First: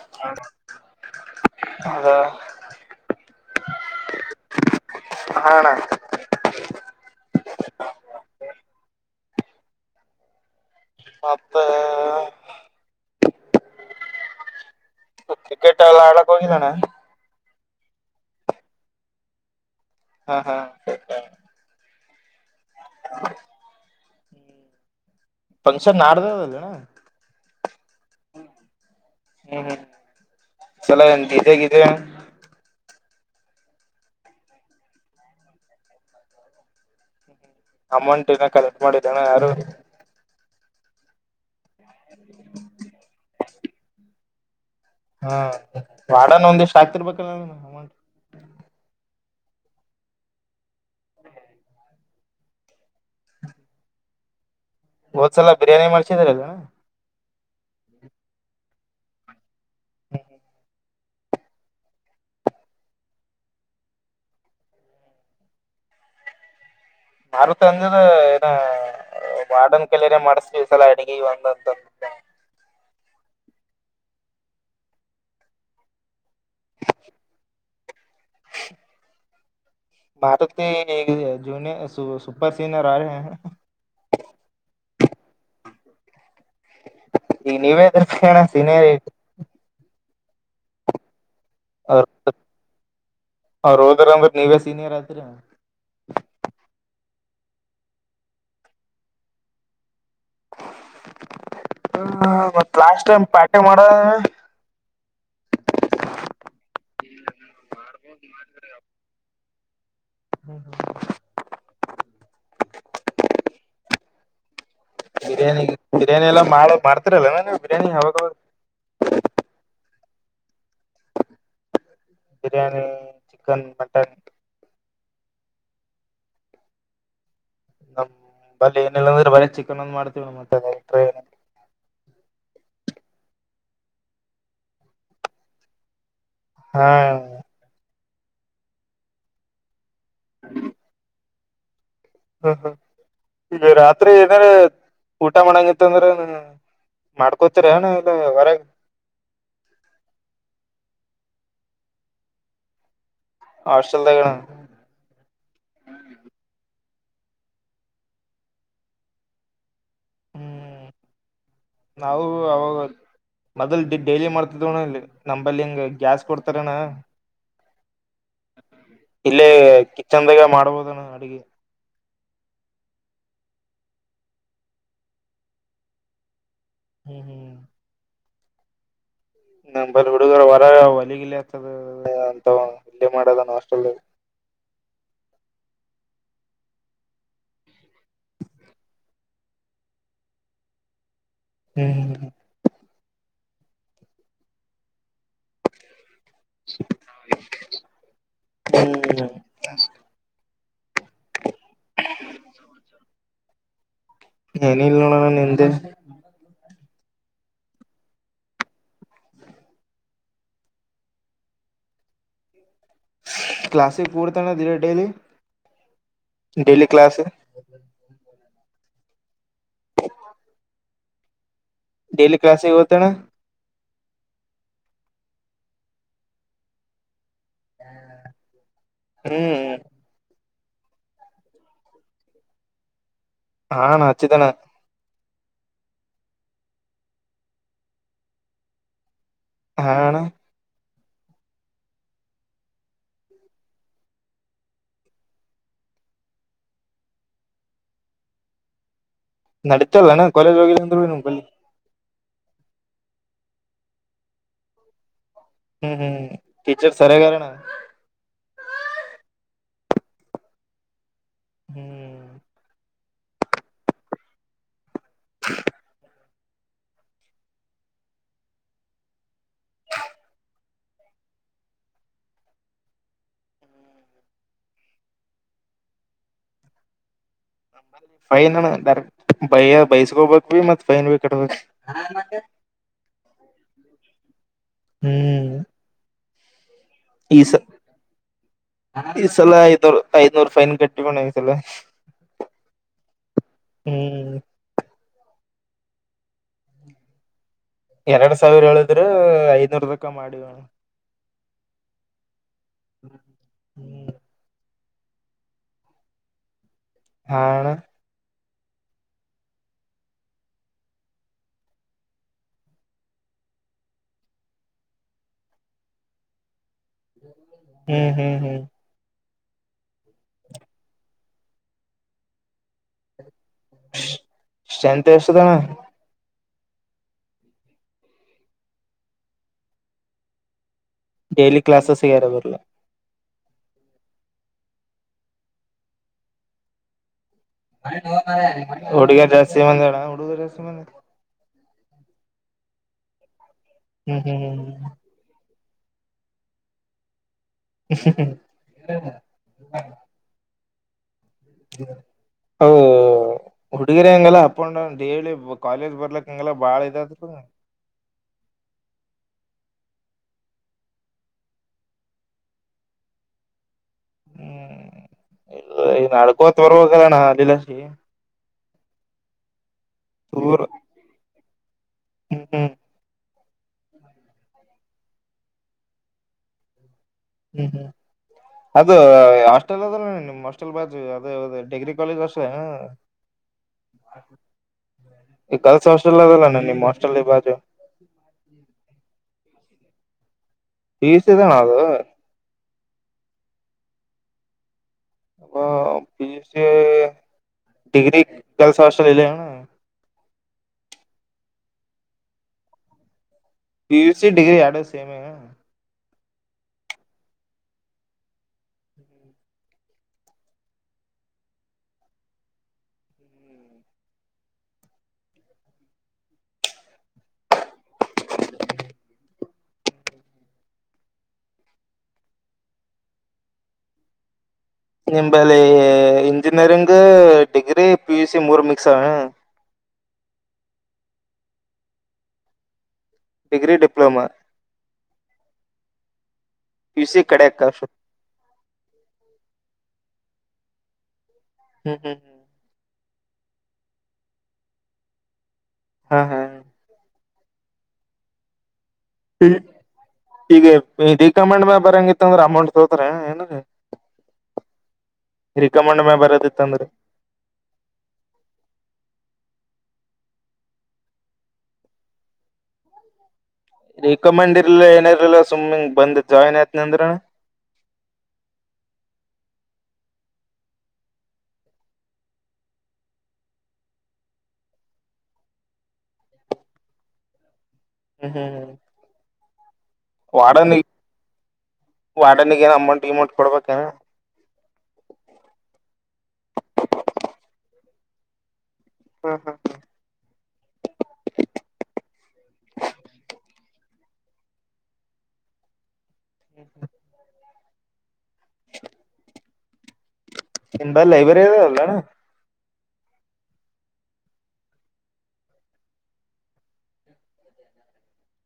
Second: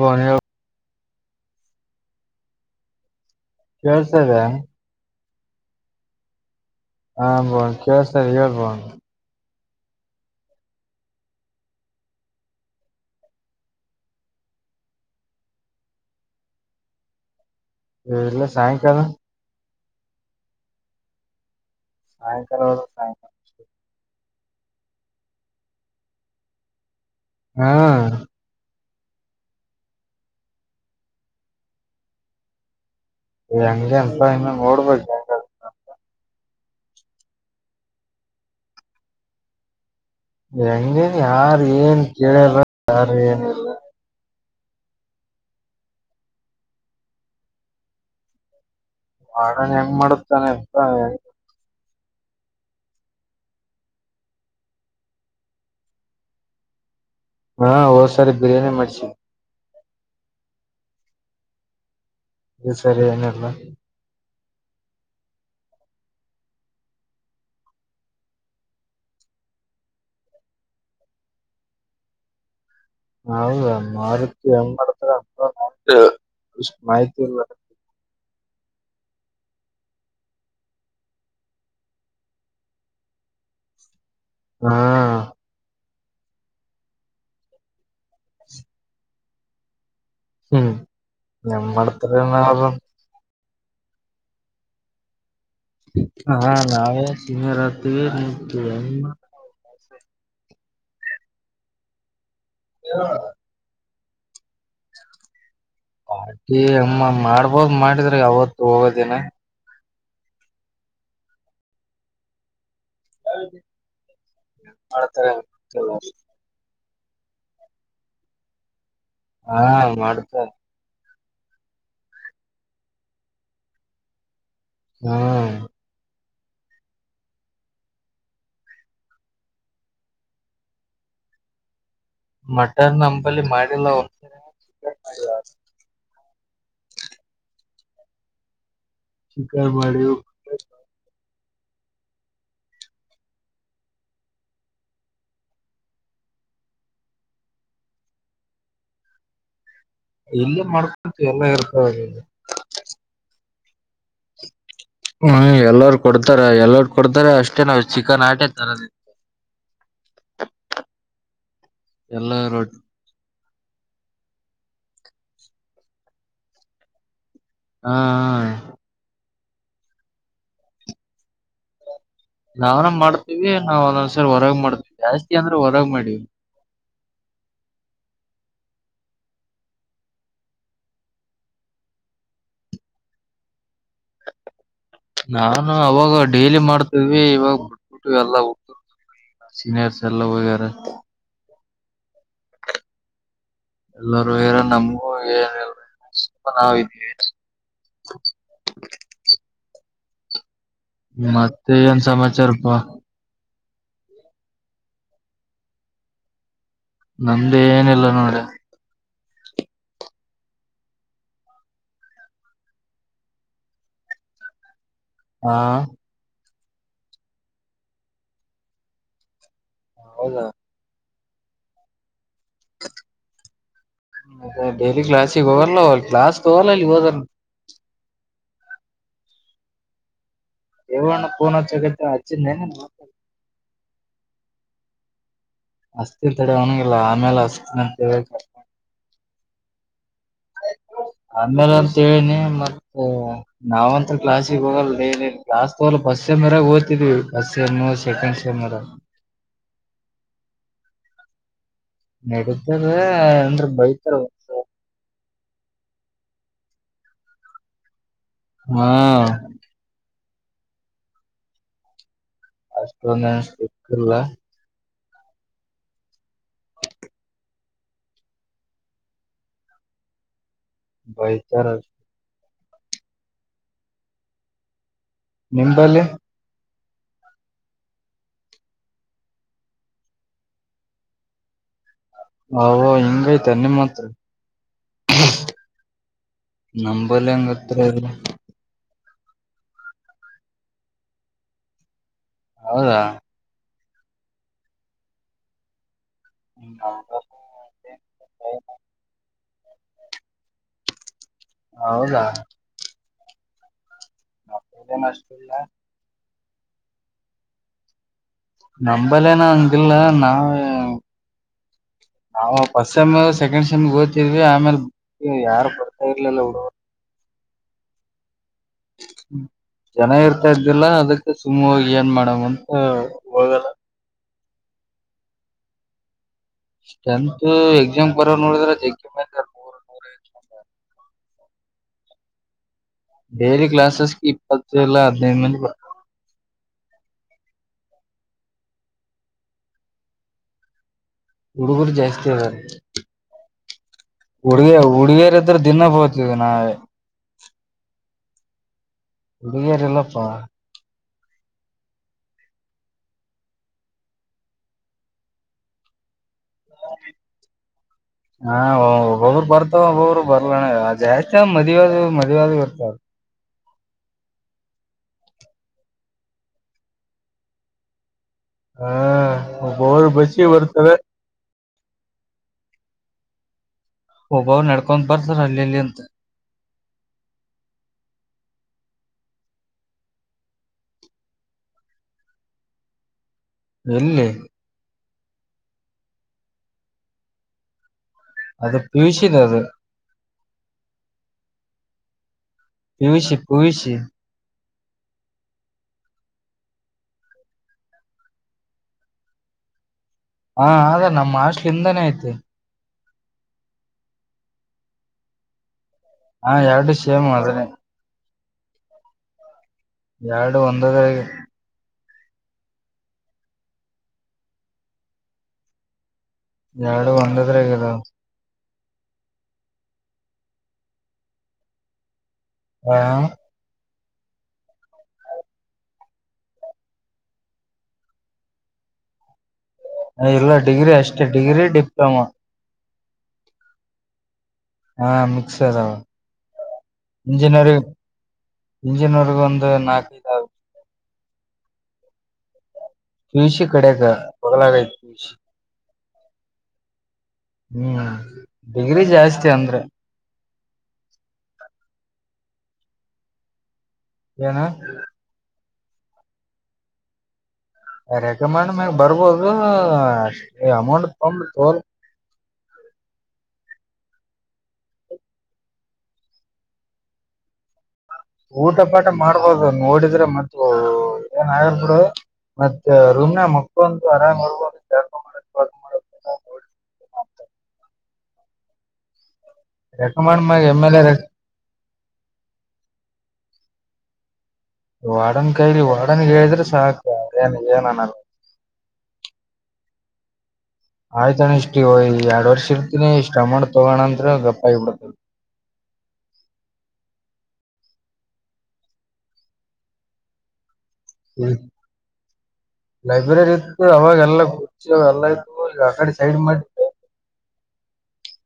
ಗೋರೆಯೊ ಹೌದ ಕೆಳಸ್ತಾ ಇದೆಯಾ. ಹಾ ಅಣ್ಣಾ. ಹಾ ಭುವನ್ ಕೇಳಸ್ತ ಹೇಳ್ ಭುವನ್. ಮತ್ತ ಮತ್ತ್ ಕ್ರಿಕೆಟ್ ಎಲ್ಲ ಆಡಕ್ ಹೋಗಿದಿ ಅಣ್ಣಾ. ಏ ಇಲ್ಲ ಸಾಯಂಕಾಲ. ಹಾ ಹಾ ಸಾಯಂಕಾಲ ಹೋಬೆಕ್ ಸಾಯಂಕಾಲ. ಫಂಕ್ಷನ್ ನಾಡ್ದೆ ಅದ ಅಲಾ ಅಣ್ಣಾ. ಹ್ಮ.. ಹ್ಮ್ ಹ್ಮ್ ಚಲ ಎಂತ ಇದಿದ್ದೆಗಿದೆ.. ಹೆಂಗ್ಲಿ ಅನ್ಸ ಇನ್ನು ನೋಡ್ಬೇಕುಂಗ.. ಅಮೌಂಟ್ ನ ಕಲೆಕ್ಟ್ ಮಾಡಿದ್ದಣ ಯಾರು.. ಹೆಂಗೇನ್ ಯಾರು ಏನ್ ಕೇಳಾರ ಯಾರ ಏನ್.. ಹಾ ವಾಡಾನ ಒಂದಿಷ್ಟ ಆಗ್ತಿರ್ಬೇಕಲ್ಲ ಅಮೌಂಟ್.. ಮಾಡಾಡಣ ಹೆಂಗ್ ಮಾಡುತ್ತಾನೆ ಇಪ್ಪ.. ಹೋದ್ಸಲ ಬಿರಿಯಾನಿ ಮಾಡ್ಸಿದ್ರ ಅಲ್ಲನ.. ಹಾ ಸಾರಿ ಬಿರಿಯಾನಿ ಮರ್ಚಿ.. ಹ್ಮ ಹ.. ಇದು ಸರಿಯನಲ್ಲ.. ಮಾರುತಿ ಅಂದನ ಏ ಇದಾ. ಅ ವಾರ್ಡನ್ ಕೈಲೆರೆ ಮಾಡಸ್ರಿ ಈ ಸಲಾ ಅಡಗಿ ಒಂದ ಹೊತ್ತ ಹೌದ ಮಾರುತಿ ಹೆಂಗ್ ಮಾಡ್ತರ ಏನೋ ಪಾ. ಹ್ ಮಾಹಿತಿ ಇಲ್ಲ. [inaudible] ಭಾರತ ಜೂನಿಯ ಸಪರ್ ಸೀನಿಯರ್ ಆರ.. ಹಾ.. ಈ ನೀವೇದ್ರ ಕಷಣ ಸಿನೇರಿ.. ಹ್ಮ್ ನಮ್ಮಡತ್ರ.. ಅವ ರ ಹೋಗರ್ ಅಂದ್ರೆ ನೀವೇ ಸೀನಿಯರ್ ಆಯತ್ರಿ.. ಹಾ ನಾವೇ ಸಮರ್ ಹತೀವಿ ನಿ.. ಹ ಮತ್ ಲಾಸ್ಟ್ ಟೈಮ್ ಪಾರ್ಟಿ ಮಾಡ.. [inaudible] ಪಾರ್ಟಿ ಅಮ್ಮ ಮಾಡ್ಬೋದ ಮಾಡಿದ್ರ ಯಾವತ್ತು ಹೋಗೋದಿನ.. ಹ್ಮ. ಹೌ. ಬಿರಿಯಾನಿ ಬಿರಿಯಾನಿ ಎಲ್ಲ ಮಾಡ ಮಾಡ್ತಿರಲ್ಲ ನ ನೀವು ಬಿರಿಯಾನಿ ಅವಾಗವಾಗ.. ಹಾ ಮಾಡತ. ಬಿರಿಯಾನಿ ಚಿಕನ್ ಮಟನ್.. ಹ್ಮ. ನಮ ಬಳ ಏನಿಲ್ಲಂದ್ರೆ ಬಳಿ ಚಿಕನ್ ಒಂದ್ ಮಾಡ್ತೀವಿ ನ ಮತ್ತೆ ಅಟಏ.. ಮಟನ್ ನಂಬಲ್ಲಿ ಮಾಡಿಲ್ಲ ಒ.. ಹಾ. ಶೀಕಾರ ಮಾಡ.. ಹ್ಮ.. ಹ್ಮ ಹ್ಮ್ ಈಗ ರಾತ್ರಿ ಏನಾರ ಊಟ ಮಾಡಂಗತ್ತ ಅಂದ್ರೆ.. ಮಾಡ್ಕೋತೀರ ಏನ ಇಲ್ಲ ಹೊರಗೆ.. ಇಲ್ಲೇ ಮಾಡ್ಕೊತಿ ಎಲ್ಲ ಇರ್ತವೆಲ್ಲಿ.. ಆಶಲ್ದಗಣ.. ಹ್ಮ್ ಎಲ್ಲಾರ ಕೊಡ್ತಾರ ಎಲ್ಲರು ಕೊಡ್ತಾರ ಅಷ್ಟೇ ನಾವವು ಚಿಕನ್ ಆಟೆ ತರದ... ಹ್ಮ್ ನಾವು ಎಲ್ಲ ರೊಟ್ಟಿ ಅವಾಗದು.. ಮೊದಲ್ ಡೈಲಿ ಮಾಡ್ತಿದ್ವಣ್ಣ ನಂಬಲ್ಲಿ ಹಿಂಗ ಗ್ಯಾಸ್ ಕೊಡ್ತಾರಣ್ಣ.. ಹಾ.. ಇಲ್ಲೇ ಕಿಚನ್ದಾಗ ಮಾಡ್ಬೋದಾನ ಅಡಗೆ.. ನಾವನ್ ಮಾಡ್ತೇವಿ ನಾವ್ ಒಂದೊಂದ್ಸರಿ ಹೊರಗ ಮಾಡ್ತೀವಿ ಜಾಸ್ತಿ ಅಂದ್ರೆ ಹೊರಗ್ ಮಾಡೀವಿ.. ಹ್ಮ್ ಹ್ಮ್.. ನ ಬರ ಹುಡುಗರ ಹೊರ ಹೊಲಿಗಲ್ಲಿ ಆತದ ಅಂತ ಇಲ್ಲೇ ಮಾಡದ ಅಸ್ಟೆಲ್.. ನಾನು ಅವಾಗ ಡೈಲಿ ಮಾಡ್ತಿದ್ವಿ ಇವಾಗ ಬಿಟ್ಬಿಟ್ಟ ಎಲ್ಲ ಹೋಗತಿರ್.. ಸೀನಿಯರ್ ಸ ಎಲ್ಲ ವೇರ.. ಹ್ಮ್ ಹ್ಮ್.. ಎಲ್ಲಾರೂ ಹೇರ ನಮಗೂ ಏನಲ್ಲುಪ ನಾವ ಇದ್ವಿ [inaudible] [unintelligible] ಹ್ಮ್ [inaudible] ಮತ್ತೆ ಏನ್ ಸಮಾಚಾರಪ್ಪಾ,, ನ ಇಲ್ಲಣ ನನ್ ಎಂದ [inaudible] ನಮ್ದೇ ಏನಿಲ್ಲ ನೋಡು, - ಕ್ಲಾಸಿ ಪೂರ್ತಾನ ದೀರ ಡೈಲಿ [unintelligible] ಹಾ, ಡೇಲಿ ಕ್ಲಾಸ್, ಹೌದಾ,, ಡೆಲಿ ಕ್ಲಾಸಿಗೆ ಹತನಾ.. ಲಿ ಗ್ಲಾಸ್ಗೆ ಹೋಗರ್ಲ ಗ್ಲಾಸ್ ತಗೋ ಅ ಹೋದರ್.. ಹ್ಮ್, ದೇವು ಅಣ್ಣ ಪೋನ ಅಚಕತನ ಅಚಿದ್ನೇನ ನಿನಗೆ. ಹಾ, ಅಣ್ಣಹಚ್ಚಿದನೆ. ಅಸ್ತಿ ತಡೆ ಅವನುಇಲ್ಲ ಆಮೇಲೆ ಹಸ್ತಿನಂತೇಹೇಳ, ಹಾ, ಅಣ್ಣಾ, ಆಮೇಲೆ ಅಂತಂತೇಳಿನಿ ಮತ್ತ ನಾವಂತ ಕ್ಲಾಸಿಗೆ ಹೋಗಲ್ಲ. ಡೈಲಿ ಕ್ಲಾಸ್ ತಗಲ್ಲ first ಮರಾಗ [unintelligible] ಓದ್ತಿದ್ವಿ first sem second sem ನಡಿತಲ್ಲಣ್ಣ ಕಾಲೇಜ್ ಹೋಗಿಲ್ಲ ಅಂದ್ರುನುನಮ್ ಬಲ್ಲಿ. ನಡಿತದ ಅಂದ್ರೆ ಬೈತರ, - ಹ್ಮ್, ಹ್ಮ್ ಟೀಚರ್ ಸರಾಗಿ ಆರಣ. ಹಾ, ಹ್ಮ್, ಷ್ಟ ಸಿಲ್ಲ [unintelligible] ಹ್ಮ್, [inaudible] ಬೈತಾರ, ನಿಂಬಲ್ಲಿ ಫೈನ್ ಅಣ್ಣ ಡೈರೇಕ್ಟ ಬೈಸ್ಕೋಬೇಕ್ ಮತ್‌ ಫೈನ್ ಬಿ ಕಟ್ಬೇಕ. ಹ ಹಿಂಗೈ್ತೆ ನಿಮ್ಮ ಹತ್ರ, ಹ್ಮ್ ನಂಬಲ್ಲಂಗತ್ರ [unintelligible] ಈಸಲ ಐದನೂರು, ಐದನೂರು ಫೈನ್ ಕಟ್ಟಿ ಬಂದಿನ ಈ ಸಲ. ಹೌದಾ, ಹ್ಮ್, ಹ್ಮ ಹೌದ [inaudible] ಎರಡ್ ಸಾವಿರ ಹೇಳಿದ್ರ ಐದನೂರದಕ ಮಾಡಿವಣ್ಣ. ಹೌದಾ, ಹ್ಮ್ [inaudible] ಈಗ ಎನ್ ಅಸ್ಟಿಲ್ಲಾ, ಹ [unintelligible] ನಂಬಲ್ಲೇ ನಾ ಅಂಗಿಲ್ಲ ನಾವ್, [unintelligible] ನಾವು ಫಸ್ಟ್ ಸೆಮ್, ಸೆಕೆಂಡ್ ಸೆಮ್ ಓಡತಿದ್ವಿ ಆಮೇಲೆ ಯಾರು ಬರ್ತಾ ಇರ್ಲಿಲ್ಲ ಹುಡುಗರು. - ಹ್ಮ್, ಹ್ಮ್, ಹ್ಮ್ ಜನ ಇರ್ತಾ ಇದ್ದಿಲ್ಲ ಅದಕ್ಕೆ ಸುಮ್ಮ ಏನ್ ಮಾಡಮ್ ಅಂತ ಹೋಗ ಸ್ಟೆಂತ್ ಎಷ್ಟದಾವೇನ. ಸ್ರ್ಟೆಂತ್ ಎಕ್ಸಾಮ್ ಬರೋ ನೋಡಿದ್ರ ಜ ಕೆ ಮ [unintelligible] ನ ನೂರ ಎ ಡೇಲಿ ಕ್ಲಾಸಸ್ಗೆ ಯಾರು ಬರಲ್ಲ. ಡೈಲಿ ಕ್ಲಾಸಸ್ ಕ ಇಪ್ಪತ್ತು ಇಲಲ್ಲ ಹದಿನೈದು ಮಂದ ಬರ್ತಾರೆ. ಹುಡುಗಿಯ ಜಾಸ್ತಿ ಮಂದಿ ಅದರ ಹುಡುಗ ಜಾಸ್ತಿ ಮಂದಿ ಅದರ. ಹುಡುಗುರು ಜಾಸ್ತಿ ಅದಾರೆ ಹ್ಮ್ ಹ್ಮ್ ಹುಡುಗಿಯ ಹ್ಮ್ ಹುಡುಗಿಯರತ್ರ ದಿನ ಫೋನ್ ಅಚ್ಚ ನ. ಹ್ಮ್ ಹ್ಮ ಬಿಗರ ಎಲ್ಲಪ್ಪಾ. ಹುಡುಗಿರ ಹಂಗಲ್ಲ ಅಪ್ಪಂಡೌನ್ ಕಾಲೇಜ್ ಬರ್ಲಕ್ಕ. ಹಾ ಹಬರು ಪತ ಒಬ್ಬರು ಬರ್ಲೋಣ ಜಾಸ್ತಿ ಮದುವೆಯದು ಮದುವೆಯದು ಇರ್ತ. ಹ್ಮ್ ಇಲ್ಲ ನಡ್ಕೋತ್ ವರ್ವಾಗಲ್ಲಣ್ಣ ಅಲ್ಲಿಂದ ಆಚಿ. ಹ್ಮ [unintelligible] ದೂರ ಬರ್ತವೆ ಹ್ಮ್ ಹ್ಮ ಒಬ್ಬವ್ರು ನಡ್ಕೊಂಡ್ ಬರ್ತಾರ ಅಲ್ಲಿಲ್ಲಿ ಅಂತೆ- ಹ್ಮ್, ಹ್ಮ್ ಅದು ಹಾಸ್ಟೆಲ್ ಅದ ನಿಮ್ ಹಾಸ್ಟೆಲ್ ಬಾಜ ಅದ ಡಿಗ್ರಿ ಕಾಲೇಜ್ ಅಷ್ಟೇ. ಎಲ್ಲಿ. ಈ ಕಲ್ಸ ಹಸ್ಟೆಲ್ಲ್ಲಲ್ಲ ನ ನಿಮ್ಮ ಮ ಹಸ್ಟಲ್ ಇ ಬಾಜು. ಅದು ಪೀಸಿನ ಅದು. ಈಸದ ನದು. PUC PUC. ಹ ಪಿಯುಸಿ ಡಿಗ್ರಿ ಕಲ್ಸ ಹಾಸ್ಟೆಲ್ ಯಲ್ಲಿ ಇಲೆವನ. ಹಾ ಅದ ನಮ್ಮ ಆಸ್ಲಿಂದಾನೇ ಆಯ್ತಿ. ಪಿಯುಸಿ ಡಗ್ರಿ ಎಡೋ ಸೇಮ. ಹಾ ಎರಡು ಶೇಮ ಆದ್ರೆ. ಎರಡು ಒಂದದ್ರಗೆ. ಎರಡು ಒಂದದ್ರಗದವ. ಹಾ. ನಿಂಬಲ್ಲಿ ಇಂಜಿನಿಯರಿಂಗ್ ಡಿಗ್ರಿ. ಪಿಯುಸಿ ಮೂರು ಮಿಕ್ಸ್ ಅದವನ. ಎಲ್ಲ ಡಿಗ್ರಿ ಅಷ್ಟೇ ಡಿಗ್ರಿ ಡಿಪ್ಲೊಮಾ. Degree diploma. ಹಾ ಮಿಕ್ಸ್ ಅದವ. ಪಿ ಯು ಸಿ ಕಡೆಯಕ್ಕ ಇಂಜಿನಿಯರಿ ಹ್ಮ್ ಇಂಜಿನಿಯರ್ ಒಂದು ನಾಕೈದು. ಹ್ಮ್ ಹ್ಮ್ ಹ್ಮ್ ತುಳಸಿ ಕಡೆಗ ಬದಲಾಗಯ ತುಳಸಿ. ಹಾ ಹಾ ಹ್ಮ್ ಡಿಗ್ರಿ ಜಾಸ್ತಿ ಅಂದ್ರೆ. ಈಗಿ ಡಿ ಕಮಂಡ್ ಮ ಬರಂಗಿತ್ತು ಅಂದ್ರೆ ಅಮೌಂಟ್ ತೋತ್ರ ಏನಾದರೂ. ಏನ ರಿಕಮಂಡ್ ಮೇ ಬರದಿತ್ತಂದ್ರೆ. ರೆಕಮೆಂಡ್ ಮ್ಯಾಗ ಬರ್ಬೋದು ಅಷ್ಟ ಅಮೌಂಟ್ ತಂಬ ತೋಲ್. ರಿಕಮೆಂಡ್ ಇರ್ಲಿಲ್ಲ ಏನ ಇರಲಿಲ್ಲ ಸ್ಮ್ಮಿಂಗ್ ಬಂದ್ ಜಾಯಿನ್ ಆಯತನಂದ್ರನ. ಊಟ ಪಾಠ ಮಾಡ್ಬೋದು ನೋಡಿದ್ರೆ ಮತ್ತೆ. ಏನ್ ಆಗಲ್ಲ ಬಿಡು ಮತ್ತೆ ರೂಮ್ ನ ಮಕ್ಕಳೊಂದು ಆರಾಮ್ ಇರ್ಬೋದು ಜಾಪ ಮಾಡ. [unintelligible] ಹ್ಮ್ ಹ್ಮ್ ಹ್ಮ್ ರೆಕಮಾಂಡ್ ಮಗೆ ಎಮ ಎಲ್ ಎ. ವಾಡನಗ ಏನ ಅಮೌಂಟ್ ಗಿಮೌಂಟ್ ಕೊಡ್ಬೇಕೇನ. ವಾರ್ಡನ್ ಕೈಲಿ ವಾರ್ಡನ್ಗೆ ಹೇಳಿದ್ರೆ ಸಾಕು ಏನ್ [unintelligible] ಹ್ಮ ಹ್ಮ್ ಹ್ಮ ಆಯ್ತಣ್ಣ ಇಷ್ಟ್ ಎರಡ್ ವರ್ಷ ಇರ್ತೀನಿ ಇಷ್ಟ ಅಮೌಂಟ್ ತಗೋಣ ಅಂದ್ರ ಗಪ್ಪ ಆಗಿಬಿಡತದ. ಹ್ಮ್ ಹ್ಮ್ ಇನ್ ಬ ಈ ಲೈಬ್ರರಿದಲ್ಲ. ಲೈಬ್ರರಿ ಇತ್ತು ಅವಾಗೆಲ್ಲ ಕುರ್ಚಾಗ ಎಲ್ಲಾ ಇತ್ತು ಆಕಡೆ ಸೈಡ್ ಮಾಡ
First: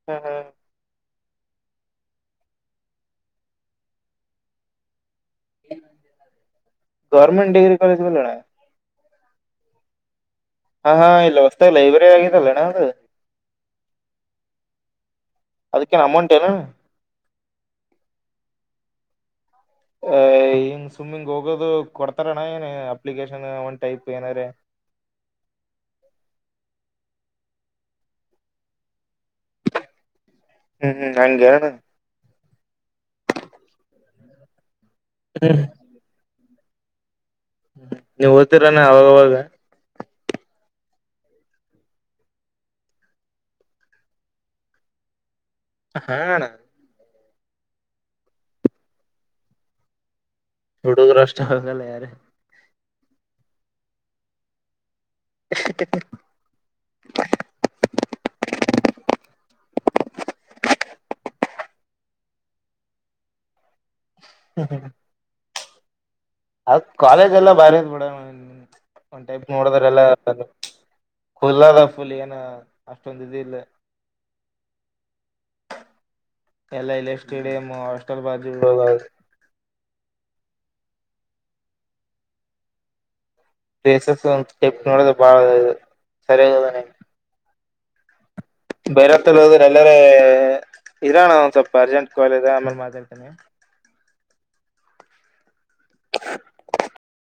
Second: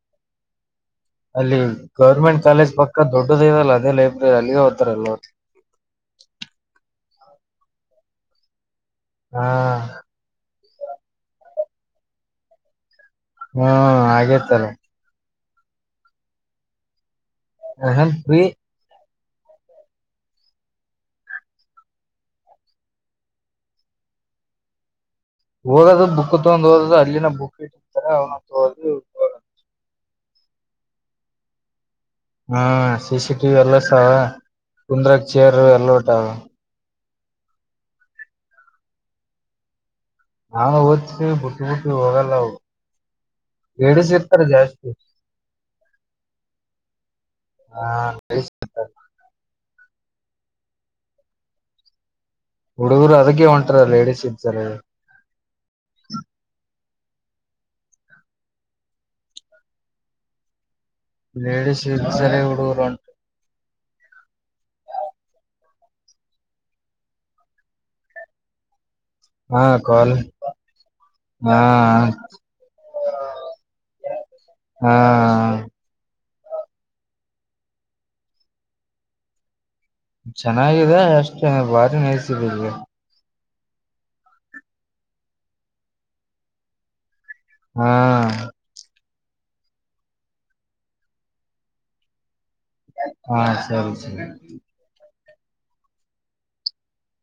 ಹ್ಮ ಹ್ಮ ಅಲ್ಲಿ ಗೌರ್ಮೆಂಟ್ ಕಾಲೇಜ್ ಪಕ್ಕ ದೊಡ್ಡದ ಇಲ್ಲ ಅದೇ ಲೈಬ್ರರಿ ಅಲ್ಲಿಗೆ ಹೋರಲ್ವ ಗರ್ಮೆಂಟ್ ಡಿಗ್ರಿ ಕಾಲಜಗಳುಲ್ಲಡ ಹಾ ಹಾ ಹಾ ಇಲ್ಲ ಹೊಸ್ತೇಲ್ಲ ಲೈಬ್ರರಿ ಆಗಿದ್ದಲ್ಲೇ ನಾ್ದು ಹ್ಮ ಹಾಗೇತಾರೆ ಅದಕ್ಕೇನು ಅಮೌಂಟ್ ಏನು ಅ ಅ ಹಂಗ ಸುಮ್ಮಿಂಗ್ ಹೋಗೋದು ಕೊಡ್ತಾರಣ ಏನ ಅಪ್ಲಿಕೇಶನ್ ಒನ್ ಟೈಪ್ ಏನಾರ. ಹೋಗೋದು ಬುಕ್ ತಗೊಂಡ್ ಹೋದದು ಅಲ್ಲಿನ ಬುಕ್ ಇಟ್ಟಿರ್ತಾರೆ ಅವ್ನ ತಗೋದು. ಹ್ಮ್ ಹ್ಮ್ ಹಗೆಣ ಹಾ ಸಿ ಸಿ ಟಿ ಎಲ್ಲಸ ಕುಂದ್ರಕ್ ಚೇರ್ ಎಲ್ಲ ಊಟ ಹ್ಮ ನೀವ್ ಓದತಿರಾನ ಅವಾಗವಾಗ ನ ಹಚ್ಚಿ ಬುಟಿ ಬುಟಿ ಹೋಗಲ್ಲ ಎಡಿ ಸಿ ಇತಾರೆ ಜಾಸ್ತಿ ಹಾ ಹಾ ಕ ರಷ್ಟ ಹಗಲ್ಲ ಯಾರ ಹುಡುಗರು ಅದಕ್ಕೆ ಹೊಂಟಾರ ಲೇಡಿಸಸ್ ಇರ್ತಾರೆ [unintelligible] ಲಡೀಸ್ ಇ ಸರ ಹಡುಗರು ಅಂಟ ಹ್ಮ್ ಹ್ಮ್ ಅದ ಕಾಲೇಜ್ ಎಲ್ಲಾ ಬಾರಿ ಮೇಡಮ್ ಒಂದ್ ಟೈಪ್ ಹಾ ನೋಡದ್ರ ಎಲ್ಲ ಕಾಲ್ ಹಾ ಫುಲ್ಲ್ ಫುಲ್ ಏನ ಅಷ್ಟೊಂದ ಇ ಇಲ್ಲ ಹಾ ಎಲ್ಲ ಇಲೆಕ್ ಸ್ಟೇಡಿಯಂ ಹಾಸ್ಟೆಲ್ ಬಾಜು ಚೆನ್ನಾಗಿದೆ ಅಷ್ಟೇ ಬಾರಿ ನಯಸಿದ ರೇಸ ಒ ಟೈಪ್ ನೋಡದು ಬಾಳ ಸರಿದ ಹಾ ಬೈರತ್ತಲ್ಲಿ ಹೋದ್ರ ಎಲ್ಲಾರ ಇರೋಣ ಒಂದ ಸ್ವಲ್ಪ ಅರ್ಜೆಂಟ್ ಕಾಲ್ ಆಮೇಲೆ ಮಾತಾಡ್ತೇನಿ. ಹಾ ಸರಿ ಸರಿ [unintelligible]